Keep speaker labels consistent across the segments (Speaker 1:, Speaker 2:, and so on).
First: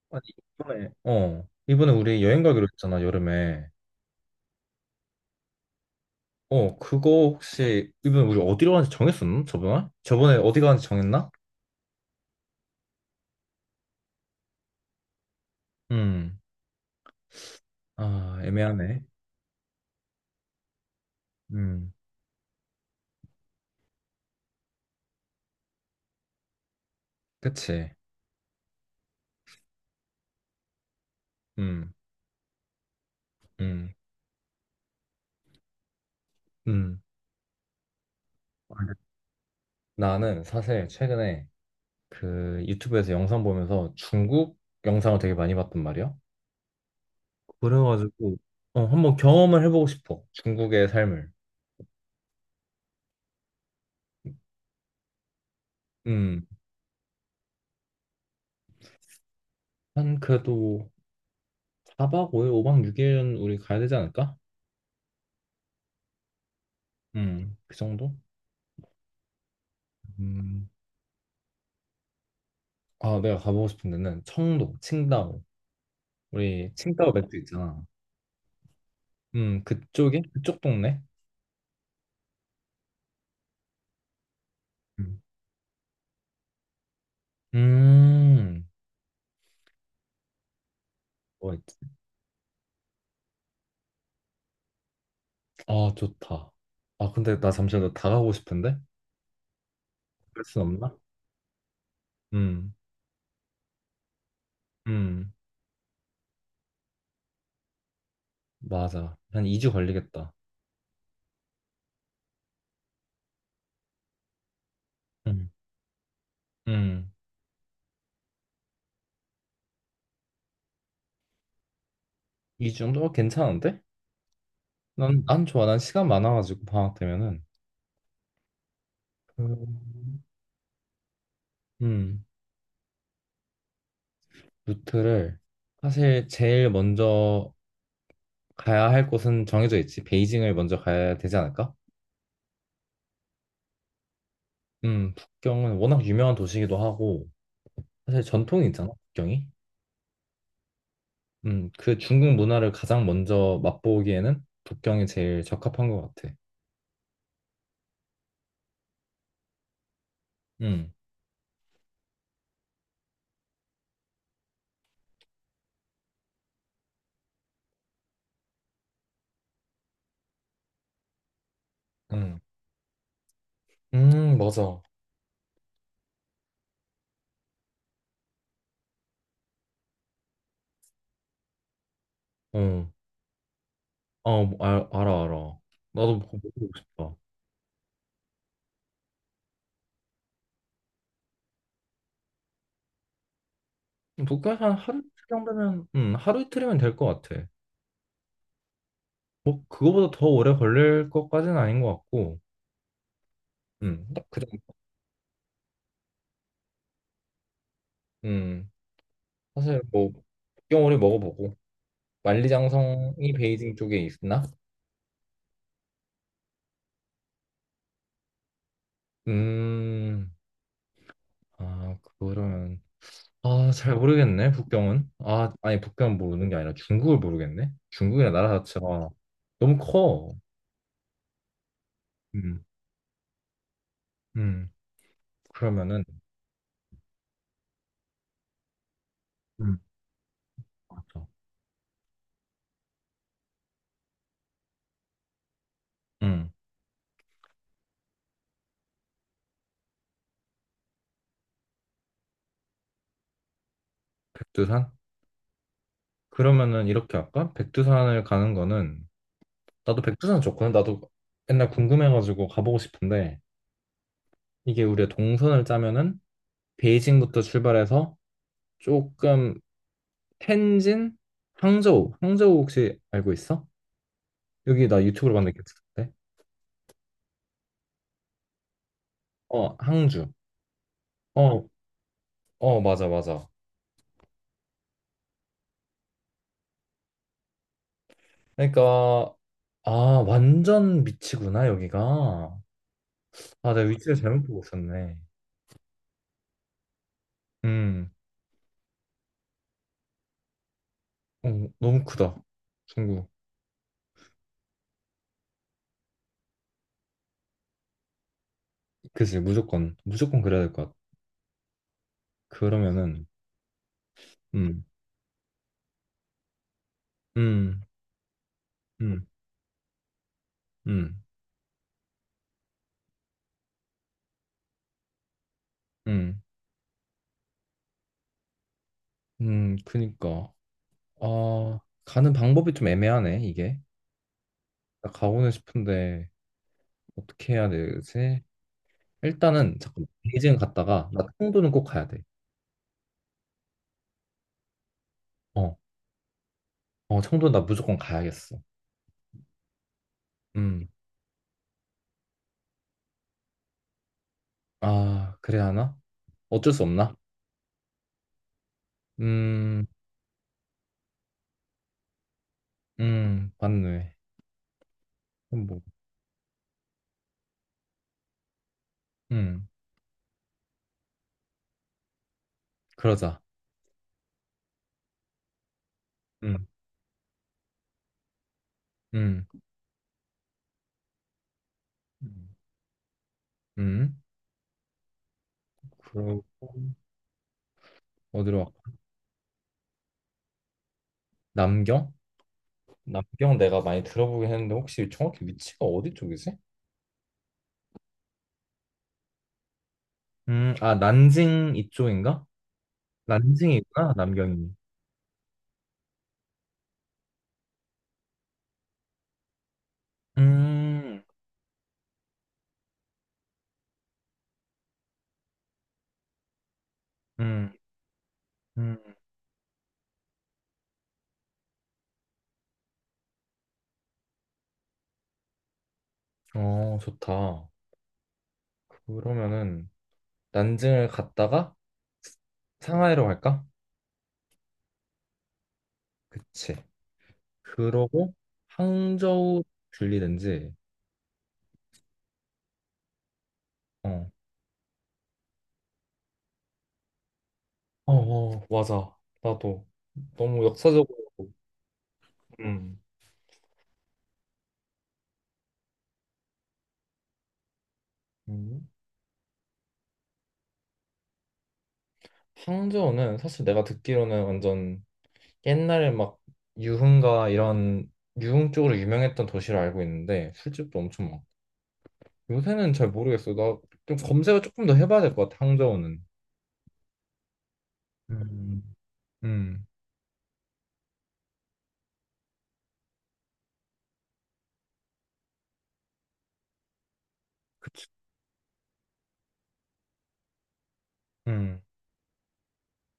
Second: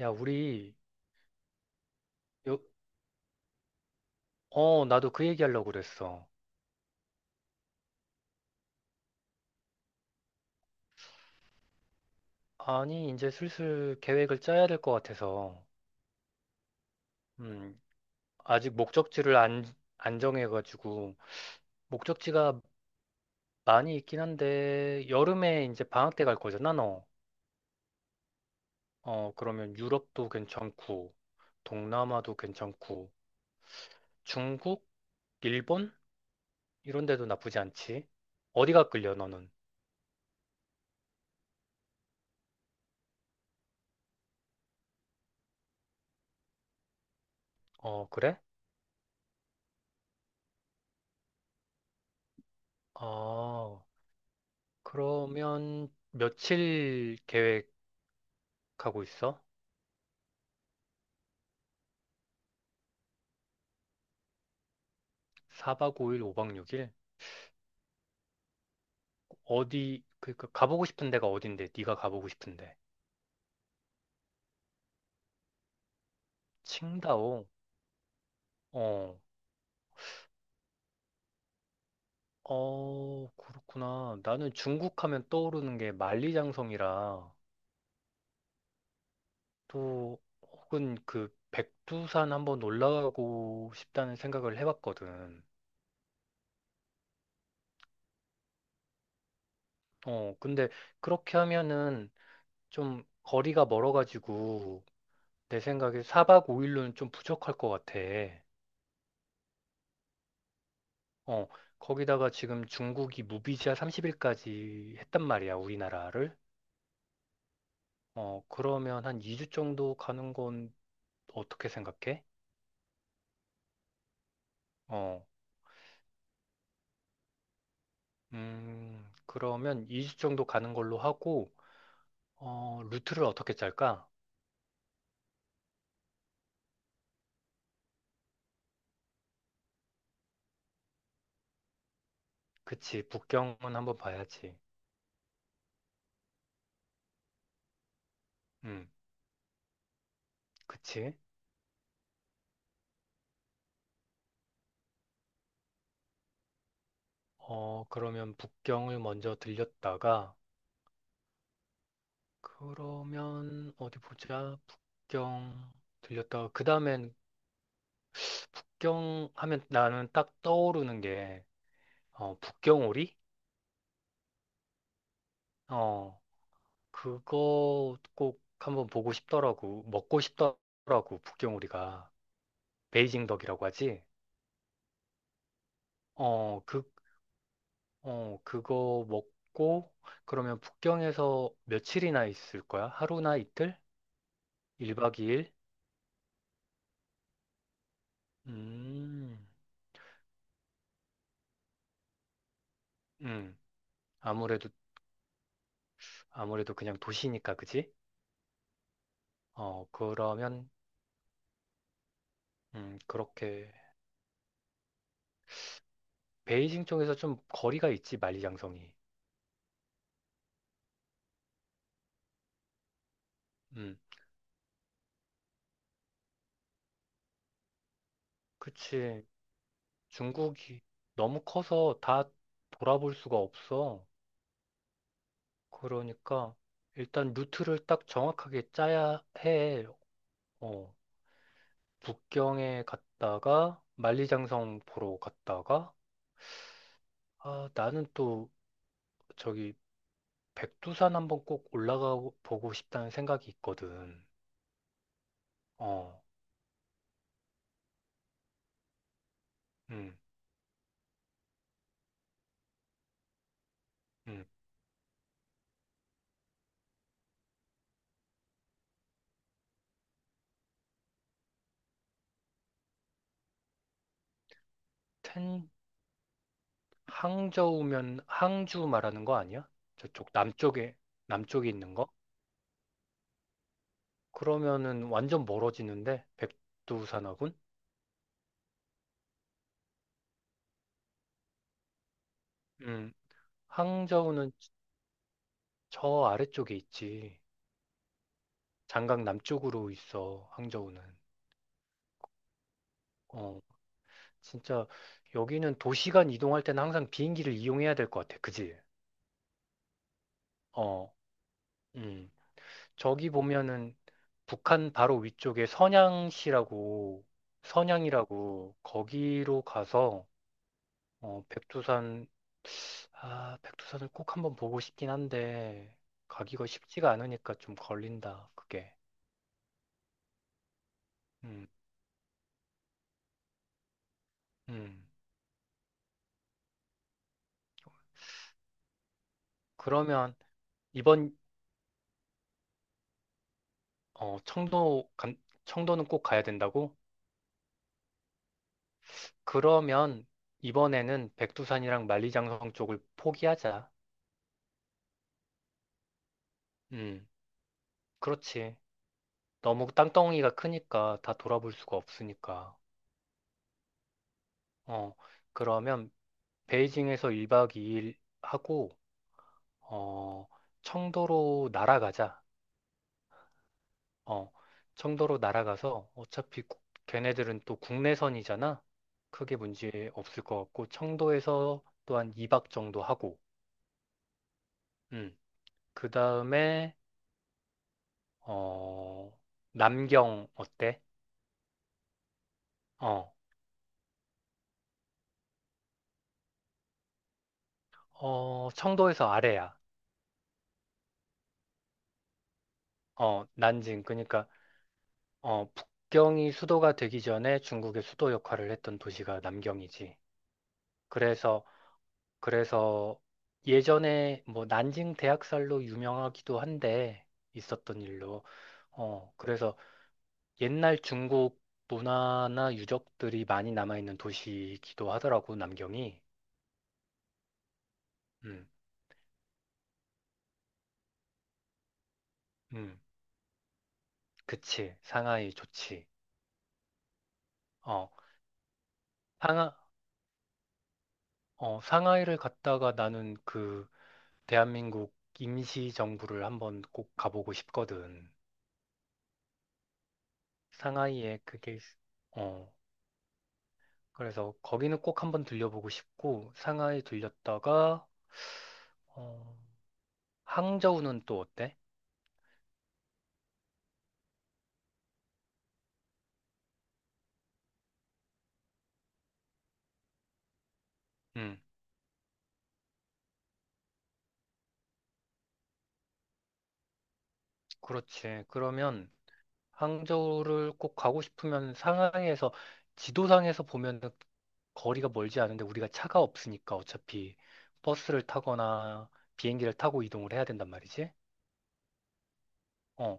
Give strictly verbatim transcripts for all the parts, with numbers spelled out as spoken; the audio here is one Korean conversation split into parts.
Speaker 1: 야,
Speaker 2: 아니,
Speaker 1: 우리,
Speaker 2: 이번에, 어, 이번에 우리 여행
Speaker 1: 요,
Speaker 2: 가기로 했잖아, 여름에.
Speaker 1: 어, 나도 그 얘기하려고 그랬어.
Speaker 2: 어, 그거 혹시, 이번에 우리 어디로 가는지 정했었나? 저번에? 저번에 어디 가는지 정했나?
Speaker 1: 아니, 이제 슬슬 계획을 짜야 될 것 같아서,
Speaker 2: 음,
Speaker 1: 음,
Speaker 2: 아,
Speaker 1: 아직
Speaker 2: 애매하네.
Speaker 1: 목적지를 안, 안 정해가지고,
Speaker 2: 음,
Speaker 1: 목적지가 많이 있긴 한데, 여름에 이제 방학 때 갈 거잖아, 너.
Speaker 2: 그치.
Speaker 1: 어, 그러면 유럽도 괜찮고,
Speaker 2: 음,
Speaker 1: 동남아도 괜찮고,
Speaker 2: 음,
Speaker 1: 중국, 일본?
Speaker 2: 음.
Speaker 1: 이런 데도 나쁘지 않지. 어디가 끌려, 너는?
Speaker 2: 나는 사실 최근에 그 유튜브에서 영상 보면서 중국 영상을 되게 많이 봤단 말이야.
Speaker 1: 어,
Speaker 2: 그래가지고,
Speaker 1: 그래?
Speaker 2: 어, 한번 경험을 해보고 싶어. 중국의 삶을.
Speaker 1: 아, 그러면
Speaker 2: 음,
Speaker 1: 며칠 계획하고 있어?
Speaker 2: 한 그래도 사 박 오 일, 오 박 육 일은 우리 가야 되지 않을까?
Speaker 1: 사박오일 오박육일.
Speaker 2: 음, 그 정도?
Speaker 1: 어디, 그니까
Speaker 2: 음,
Speaker 1: 가보고 싶은 데가 어딘데? 네가 가보고 싶은데.
Speaker 2: 아, 내가 가보고 싶은 데는 청도, 칭다오. 우리 칭다오 맥주
Speaker 1: 칭다오.
Speaker 2: 있잖아.
Speaker 1: 어.
Speaker 2: 음, 그쪽에? 그쪽 동네?
Speaker 1: 어, 그렇구나. 나는 중국
Speaker 2: 음.
Speaker 1: 하면 떠오르는 게 만리장성이라,
Speaker 2: 음,
Speaker 1: 또 혹은 그
Speaker 2: 뭐 있지?
Speaker 1: 백두산 한번 올라가고 싶다는 생각을 해봤거든.
Speaker 2: 아, 좋다. 아, 근데 나 잠시만 나다 가고 싶은데?
Speaker 1: 어,
Speaker 2: 그럴 순
Speaker 1: 근데
Speaker 2: 없나?
Speaker 1: 그렇게 하면은
Speaker 2: 음,
Speaker 1: 좀 거리가 멀어가지고
Speaker 2: 음,
Speaker 1: 내 생각에 사박오일로는 좀 부족할 것 같아.
Speaker 2: 맞아. 한 이 주 걸리겠다.
Speaker 1: 어, 거기다가 지금 중국이 무비자 삼십 일까지 했단
Speaker 2: 음,
Speaker 1: 말이야, 우리나라를.
Speaker 2: 음.
Speaker 1: 어, 그러면 한 이 주 정도 가는 건 어떻게 생각해?
Speaker 2: 이 주 정도? 어, 괜찮은데? 난,
Speaker 1: 어,
Speaker 2: 난 좋아. 난 시간 많아가지고, 방학 되면은.
Speaker 1: 음, 그러면 이 주
Speaker 2: 음,
Speaker 1: 정도 가는 걸로 하고,
Speaker 2: 음,
Speaker 1: 어, 루트를 어떻게 짤까?
Speaker 2: 루트를 사실 제일 먼저 가야 할 곳은 정해져 있지. 베이징을 먼저 가야 되지 않을까?
Speaker 1: 그치, 북경은 한번 봐야지.
Speaker 2: 음, 북경은 워낙 유명한 도시이기도 하고, 사실 전통이
Speaker 1: 음,
Speaker 2: 있잖아, 북경이.
Speaker 1: 그치.
Speaker 2: 음, 그 중국 문화를 가장 먼저 맛보기에는 북경이 제일 적합한 것 같아.
Speaker 1: 어, 그러면 북경을 먼저 들렸다가,
Speaker 2: 음,
Speaker 1: 그러면 어디 보자. 북경 들렸다가, 그 다음엔 북경 하면 나는 딱 떠오르는 게, 어,
Speaker 2: 음,
Speaker 1: 북경오리?
Speaker 2: 음, 맞아. 어,
Speaker 1: 어, 그거 꼭 한번 보고 싶더라고. 먹고 싶더라고, 북경오리가. 베이징 덕이라고 하지?
Speaker 2: 어, 알, 알아, 알아. 나도 그거
Speaker 1: 어,
Speaker 2: 먹어보고
Speaker 1: 그,
Speaker 2: 싶다.
Speaker 1: 어, 그거 먹고, 그러면 북경에서 며칠이나 있을 거야? 하루나 이틀?
Speaker 2: 북경에서 한 하루 이틀
Speaker 1: 일 박 이 일?
Speaker 2: 정도면, 음, 하루 이틀이면 될 것 같아.
Speaker 1: 음,
Speaker 2: 뭐, 그거보다 더 오래 걸릴 것까지는 아닌 것 같고,
Speaker 1: 음,
Speaker 2: 음, 딱그
Speaker 1: 아무래도,
Speaker 2: 정도.
Speaker 1: 아무래도 그냥 도시니까, 그지?
Speaker 2: 음, 사실
Speaker 1: 어,
Speaker 2: 뭐,
Speaker 1: 그러면,
Speaker 2: 북경오리 먹어보고,
Speaker 1: 음,
Speaker 2: 만리장성이
Speaker 1: 그렇게.
Speaker 2: 베이징 쪽에 있나?
Speaker 1: 베이징 쪽에서 좀 거리가 있지, 만리장성이.
Speaker 2: 음, 아, 그거는, 아, 잘
Speaker 1: 음,
Speaker 2: 모르겠네, 북경은. 아, 아니, 북경은 모르는 게 아니라 중국을 모르겠네? 중국이나 나라 자체가
Speaker 1: 그치.
Speaker 2: 너무 커.
Speaker 1: 중국이 너무 커서 다
Speaker 2: 음,
Speaker 1: 돌아볼 수가 없어.
Speaker 2: 음, 그러면은,
Speaker 1: 그러니까 일단 루트를 딱 정확하게 짜야
Speaker 2: 음,
Speaker 1: 해. 어,
Speaker 2: 맞죠.
Speaker 1: 북경에 갔다가 만리장성 보러 갔다가,
Speaker 2: 음,
Speaker 1: 아, 나는 또 저기 백두산 한번 꼭 올라가 보고 싶다는 생각이 있거든.
Speaker 2: 백두산?
Speaker 1: 어.
Speaker 2: 그러면은 이렇게 할까? 백두산을 가는 거는, 나도
Speaker 1: 음.
Speaker 2: 백두산 좋거든. 나도 옛날 궁금해가지고 가보고 싶은데,
Speaker 1: 음.
Speaker 2: 이게 우리가 동선을 짜면은, 베이징부터 출발해서 조금 텐진, 항저우. 항저우 혹시 알고 있어? 여기 나 유튜브로 봤는데
Speaker 1: 텐,
Speaker 2: 괜찮은데?
Speaker 1: 항저우면 항주 말하는 거 아니야?
Speaker 2: 어,
Speaker 1: 저쪽
Speaker 2: 항주.
Speaker 1: 남쪽에
Speaker 2: 어,
Speaker 1: 남쪽에 있는 거?
Speaker 2: 어, 맞아, 맞아.
Speaker 1: 그러면은 완전 멀어지는데 백두산하고는.
Speaker 2: 그러니까 아, 완전 미치구나, 여기가.
Speaker 1: 음,
Speaker 2: 아, 내가 위치를 잘못
Speaker 1: 항저우는
Speaker 2: 보고 있었네.
Speaker 1: 저 아래쪽에 있지.
Speaker 2: 음,
Speaker 1: 장강 남쪽으로 있어, 항저우는.
Speaker 2: 어, 너무 크다. 중국.
Speaker 1: 어, 진짜 여기는 도시간 이동할 때는 항상 비행기를 이용해야 될 것 같아. 그지?
Speaker 2: 그치, 무조건. 무조건 그래야 될 것 같아.
Speaker 1: 어. 음.
Speaker 2: 그러면은,
Speaker 1: 저기 보면은
Speaker 2: 음,
Speaker 1: 북한 바로 위쪽에 선양시라고,
Speaker 2: 음,
Speaker 1: 선양이라고
Speaker 2: 음,
Speaker 1: 거기로 가서,
Speaker 2: 음,
Speaker 1: 어, 백두산 아, 백두산을 꼭 한번 보고 싶긴 한데,
Speaker 2: 음,
Speaker 1: 가기가 쉽지가 않으니까 좀 걸린다, 그게.
Speaker 2: 음, 그니까.
Speaker 1: 음.
Speaker 2: 아, 가는 방법이 좀 애매하네, 이게.
Speaker 1: 음.
Speaker 2: 나 가고는 싶은데. 어떻게 해야 되지? 일단은 잠깐
Speaker 1: 그러면,
Speaker 2: 베이징 갔다가 나
Speaker 1: 이번,
Speaker 2: 청도는 꼭 가야 돼.
Speaker 1: 어, 청도, 간-
Speaker 2: 어,
Speaker 1: 청도는 꼭 가야 된다고?
Speaker 2: 어 청도 나 무조건 가야겠어.
Speaker 1: 그러면,
Speaker 2: 음,
Speaker 1: 이번에는 백두산이랑 만리장성 쪽을 포기하자.
Speaker 2: 아 그래야 하나? 어쩔 수 없나?
Speaker 1: 음, 그렇지.
Speaker 2: 음,
Speaker 1: 너무 땅덩이가 크니까 다 돌아볼 수가 없으니까.
Speaker 2: 음 맞네.
Speaker 1: 어,
Speaker 2: 그럼 뭐,
Speaker 1: 그러면, 베이징에서 일 박 이 일 하고,
Speaker 2: 음
Speaker 1: 어, 청도로 날아가자.
Speaker 2: 그러자.
Speaker 1: 어, 청도로 날아가서 어차피
Speaker 2: 음,
Speaker 1: 국- 걔네들은 또 국내선이잖아.
Speaker 2: 음,
Speaker 1: 크게 문제 없을 것 같고 청도에서 또한 이 박 정도 하고.
Speaker 2: 음.
Speaker 1: 음.
Speaker 2: 그러고
Speaker 1: 그다음에
Speaker 2: 어디로 갈까?
Speaker 1: 어, 남경 어때?
Speaker 2: 남경?
Speaker 1: 어.
Speaker 2: 남경 내가 많이 들어보긴 했는데 혹시 정확히 위치가 어디 쪽이지?
Speaker 1: 어, 청도에서 아래야.
Speaker 2: 음, 아 난징 이쪽인가?
Speaker 1: 어, 난징.
Speaker 2: 난징이구나
Speaker 1: 그러니까
Speaker 2: 남경이.
Speaker 1: 어, 북경이 수도가 되기 전에 중국의 수도 역할을 했던 도시가 남경이지.
Speaker 2: 음,
Speaker 1: 그래서 그래서 예전에 뭐 난징 대학살로 유명하기도 한데,
Speaker 2: 음,
Speaker 1: 있었던 일로.
Speaker 2: 음.
Speaker 1: 어, 그래서 옛날 중국 문화나 유적들이 많이 남아있는 도시이기도 하더라고, 남경이.
Speaker 2: 어, 좋다.
Speaker 1: 음,
Speaker 2: 그러면은 난징을 갔다가
Speaker 1: 음,
Speaker 2: 상하이로 갈까?
Speaker 1: 그치. 상하이 좋지.
Speaker 2: 그치.
Speaker 1: 어,
Speaker 2: 그러고 항저우
Speaker 1: 상하,
Speaker 2: 들리든지.
Speaker 1: 어, 상하이를 갔다가 나는 그
Speaker 2: 어.
Speaker 1: 대한민국 임시정부를 한번 꼭 가보고
Speaker 2: 어,
Speaker 1: 싶거든.
Speaker 2: 어, 맞아. 나도 너무 역사적으로.
Speaker 1: 상하이에 그게, 있- 어,
Speaker 2: 음.
Speaker 1: 그래서 거기는 꼭 한번 들려보고 싶고, 상하이 들렸다가,
Speaker 2: 음.
Speaker 1: 어, 항저우는 또 어때?
Speaker 2: 항저우는 사실 내가 듣기로는 완전 옛날에 막 유흥가 이런 유흥 쪽으로 유명했던 도시로 알고 있는데 술집도 엄청 많고.
Speaker 1: 음,
Speaker 2: 요새는 잘 모르겠어. 나 좀 검색을 조금 더 해봐야 될 것 같아. 항저우는.
Speaker 1: 그렇지.
Speaker 2: 음.
Speaker 1: 그러면,
Speaker 2: 음.
Speaker 1: 항저우를 꼭 가고 싶으면 상하이에서 지도상에서 보면 거리가 멀지 않은데, 우리가 차가 없으니까 어차피 버스를 타거나 비행기를 타고 이동을 해야 된단 말이지.
Speaker 2: 음,
Speaker 1: 어,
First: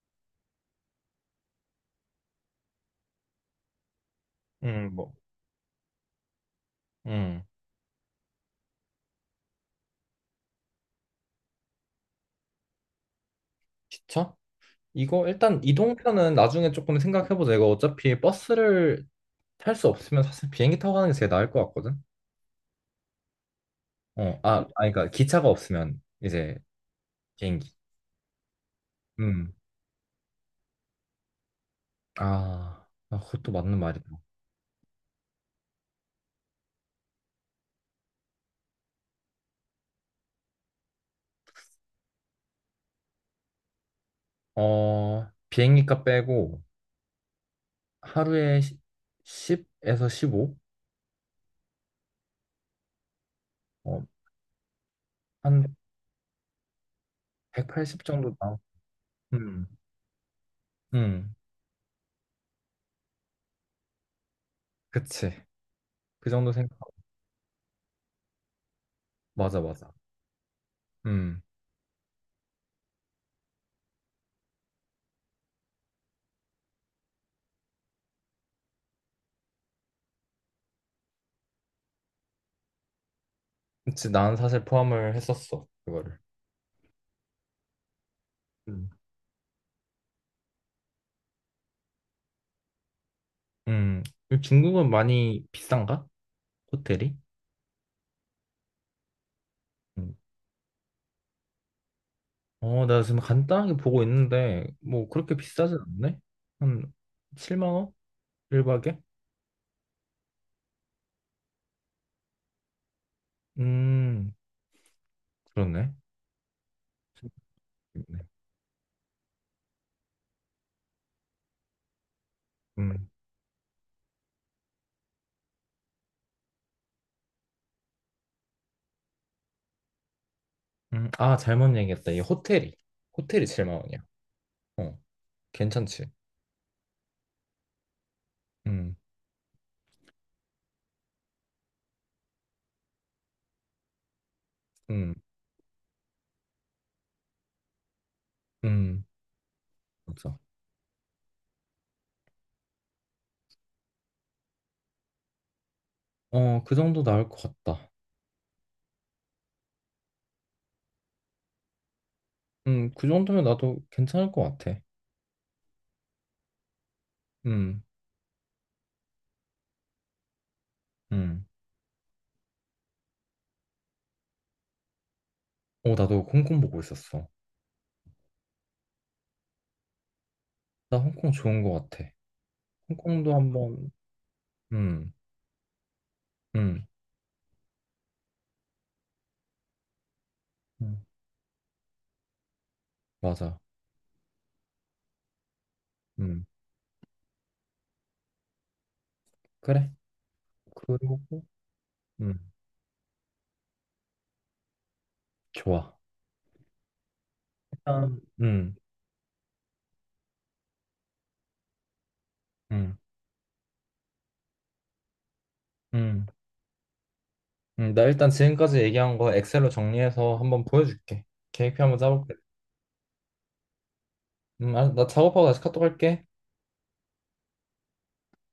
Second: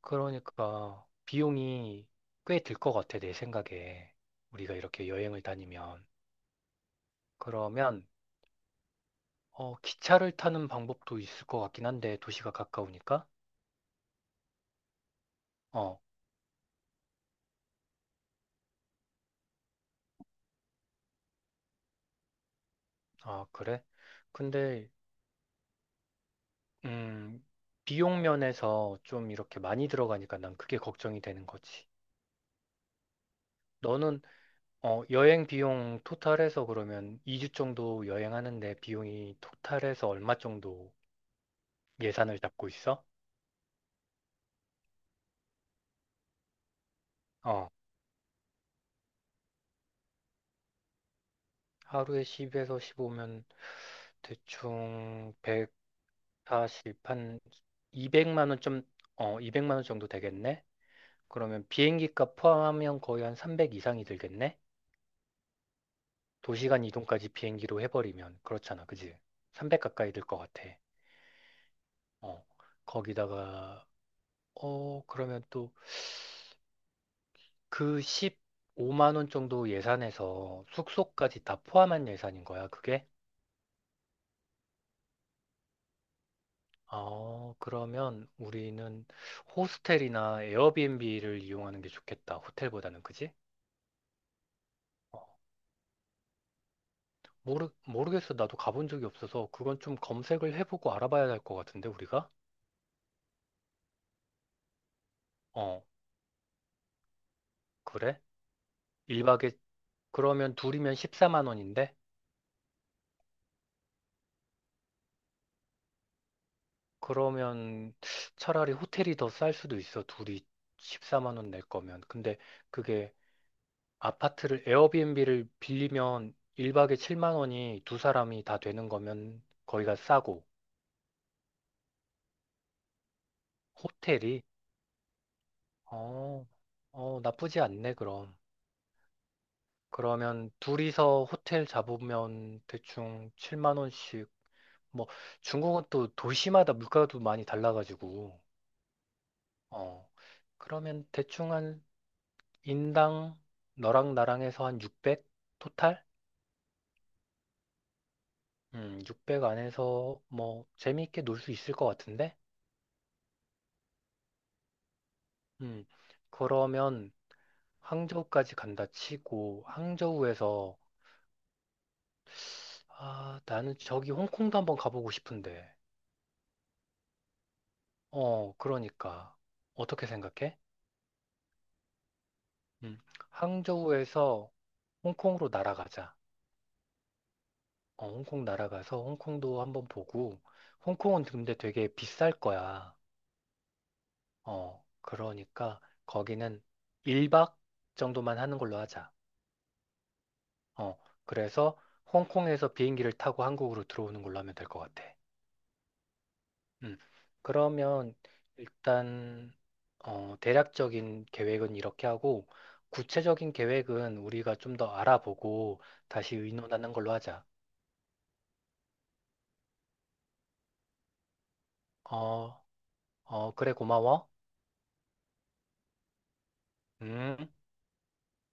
Speaker 1: 그러니까 비용이 꽤 들 것 같아, 내 생각에. 우리가
Speaker 2: 음,
Speaker 1: 이렇게
Speaker 2: 뭐,
Speaker 1: 여행을 다니면.
Speaker 2: 음,
Speaker 1: 그러면 어, 기차를 타는 방법도 있을 것 같긴 한데 도시가 가까우니까.
Speaker 2: 기차? 이거 일단
Speaker 1: 어,
Speaker 2: 이동편은 나중에 조금 생각해보자. 이거 어차피 버스를 탈 수 없으면 사실 비행기 타고 가는 게 제일 나을 것 같거든.
Speaker 1: 아, 그래?
Speaker 2: 어, 아,
Speaker 1: 근데
Speaker 2: 아니, 그러니까 기차가 없으면 이제
Speaker 1: 음,
Speaker 2: 비행기.
Speaker 1: 비용 면에서 좀
Speaker 2: 음,
Speaker 1: 이렇게 많이 들어가니까 난 그게 걱정이 되는 거지.
Speaker 2: 아, 아, 그것도 맞는 말이다.
Speaker 1: 너는 어, 여행 비용 토탈해서 그러면 이 주 정도 여행하는데 비용이 토탈해서 얼마 정도 예산을 잡고 있어?
Speaker 2: 어, 비행기값 빼고
Speaker 1: 어,
Speaker 2: 하루에 십에서 십오?
Speaker 1: 하루에 십에서 십오면
Speaker 2: 어,
Speaker 1: 대충
Speaker 2: 한
Speaker 1: 백사십, 한
Speaker 2: 백팔십 정도
Speaker 1: 이백만
Speaker 2: 나오.
Speaker 1: 원 좀, 어,
Speaker 2: 음,
Speaker 1: 이백만 원 정도 되겠네?
Speaker 2: 음,
Speaker 1: 그러면 비행기 값 포함하면 거의 한 삼백 이상이 들겠네?
Speaker 2: 그치. 그 정도 생각.
Speaker 1: 도시간 이동까지 비행기로 해버리면 그렇잖아, 그지?
Speaker 2: 맞아,
Speaker 1: 삼백
Speaker 2: 맞아.
Speaker 1: 가까이 들 것 같아.
Speaker 2: 음.
Speaker 1: 어, 거기다가 어 그러면 또 그 십오만 원 정도 예산에서 숙소까지 다 포함한 예산인 거야, 그게?
Speaker 2: 그치, 난 사실 포함을 했었어, 그거를.
Speaker 1: 어, 그러면
Speaker 2: 음.
Speaker 1: 우리는 호스텔이나 에어비앤비를 이용하는 게 좋겠다, 호텔보다는, 그지?
Speaker 2: 음, 중국은
Speaker 1: 어,
Speaker 2: 많이 비싼가? 호텔이?
Speaker 1: 모르, 모르겠어. 나도 가본 적이 없어서 그건 좀
Speaker 2: 음.
Speaker 1: 검색을 해보고 알아봐야 할 것 같은데, 우리가?
Speaker 2: 어, 나 지금 간단하게 보고 있는데, 뭐, 그렇게 비싸진
Speaker 1: 어,
Speaker 2: 않네? 한 칠만 원?
Speaker 1: 그래?
Speaker 2: 일 박에?
Speaker 1: 일 박에, 그러면 둘이면 십사만 원인데?
Speaker 2: 음, 그렇네.
Speaker 1: 그러면
Speaker 2: 네.
Speaker 1: 차라리 호텔이 더 쌀 수도 있어. 둘이 십사만 원 낼 거면. 근데
Speaker 2: 음,
Speaker 1: 그게 아파트를 에어비앤비를 빌리면 일 박에 칠만 원이 두 사람이 다 되는 거면 거기가 싸고.
Speaker 2: 음, 아, 잘못 얘기했다. 이 호텔이. 호텔이 칠만 원이야.
Speaker 1: 호텔이.
Speaker 2: 어, 괜찮지.
Speaker 1: 어, 어, 나쁘지 않네 그럼.
Speaker 2: 음,
Speaker 1: 그러면 둘이서 호텔 잡으면 대충 칠만 원씩. 뭐
Speaker 2: 음,
Speaker 1: 중국은 또 도시마다 물가도 많이 달라가지고.
Speaker 2: 음,
Speaker 1: 어.
Speaker 2: 맞아.
Speaker 1: 그러면 대충 한 인당 너랑 나랑 에서한 육백? 토탈?
Speaker 2: 어, 그 정도 나을 것 같다.
Speaker 1: 음, 육백 안에서 뭐 재미있게 놀 수 있을 것 같은데?
Speaker 2: 음, 그 정도면 나도 괜찮을 것 같아.
Speaker 1: 음, 그러면
Speaker 2: 음,
Speaker 1: 항저우까지 간다 치고 항저우에서,
Speaker 2: 음.
Speaker 1: 아, 나는 저기 홍콩도 한번 가보고 싶은데.
Speaker 2: 어, 나도 홍콩 보고 있었어.
Speaker 1: 어, 그러니까. 어떻게 생각해?
Speaker 2: 나 홍콩 좋은 거 같아.
Speaker 1: 음,
Speaker 2: 홍콩도 한번,
Speaker 1: 항저우에서
Speaker 2: 음,
Speaker 1: 홍콩으로 날아가자.
Speaker 2: 음,
Speaker 1: 어, 홍콩 날아가서 홍콩도 한번 보고,
Speaker 2: 음,
Speaker 1: 홍콩은 근데 되게 비쌀 거야.
Speaker 2: 맞아.
Speaker 1: 어, 그러니까
Speaker 2: 음,
Speaker 1: 거기는 일 박 정도만 하는 걸로 하자.
Speaker 2: 그래.
Speaker 1: 어,
Speaker 2: 그리고,
Speaker 1: 그래서
Speaker 2: 음,
Speaker 1: 홍콩에서 비행기를 타고 한국으로 들어오는 걸로 하면 될 것 같아.
Speaker 2: 좋아.
Speaker 1: 음, 그러면
Speaker 2: 일단, 음,
Speaker 1: 일단 어, 대략적인 계획은 이렇게 하고
Speaker 2: 음,
Speaker 1: 구체적인 계획은 우리가 좀 더 알아보고
Speaker 2: 음,
Speaker 1: 다시 의논하는 걸로 하자.
Speaker 2: 음, 나 일단 지금까지 얘기한 거 엑셀로 정리해서 한번 보여줄게. 계획표 한번 짜볼게.
Speaker 1: 어, 어, 그래 고마워.
Speaker 2: 음, 아, 나 작업하고 다시 카톡 할게.
Speaker 1: 음.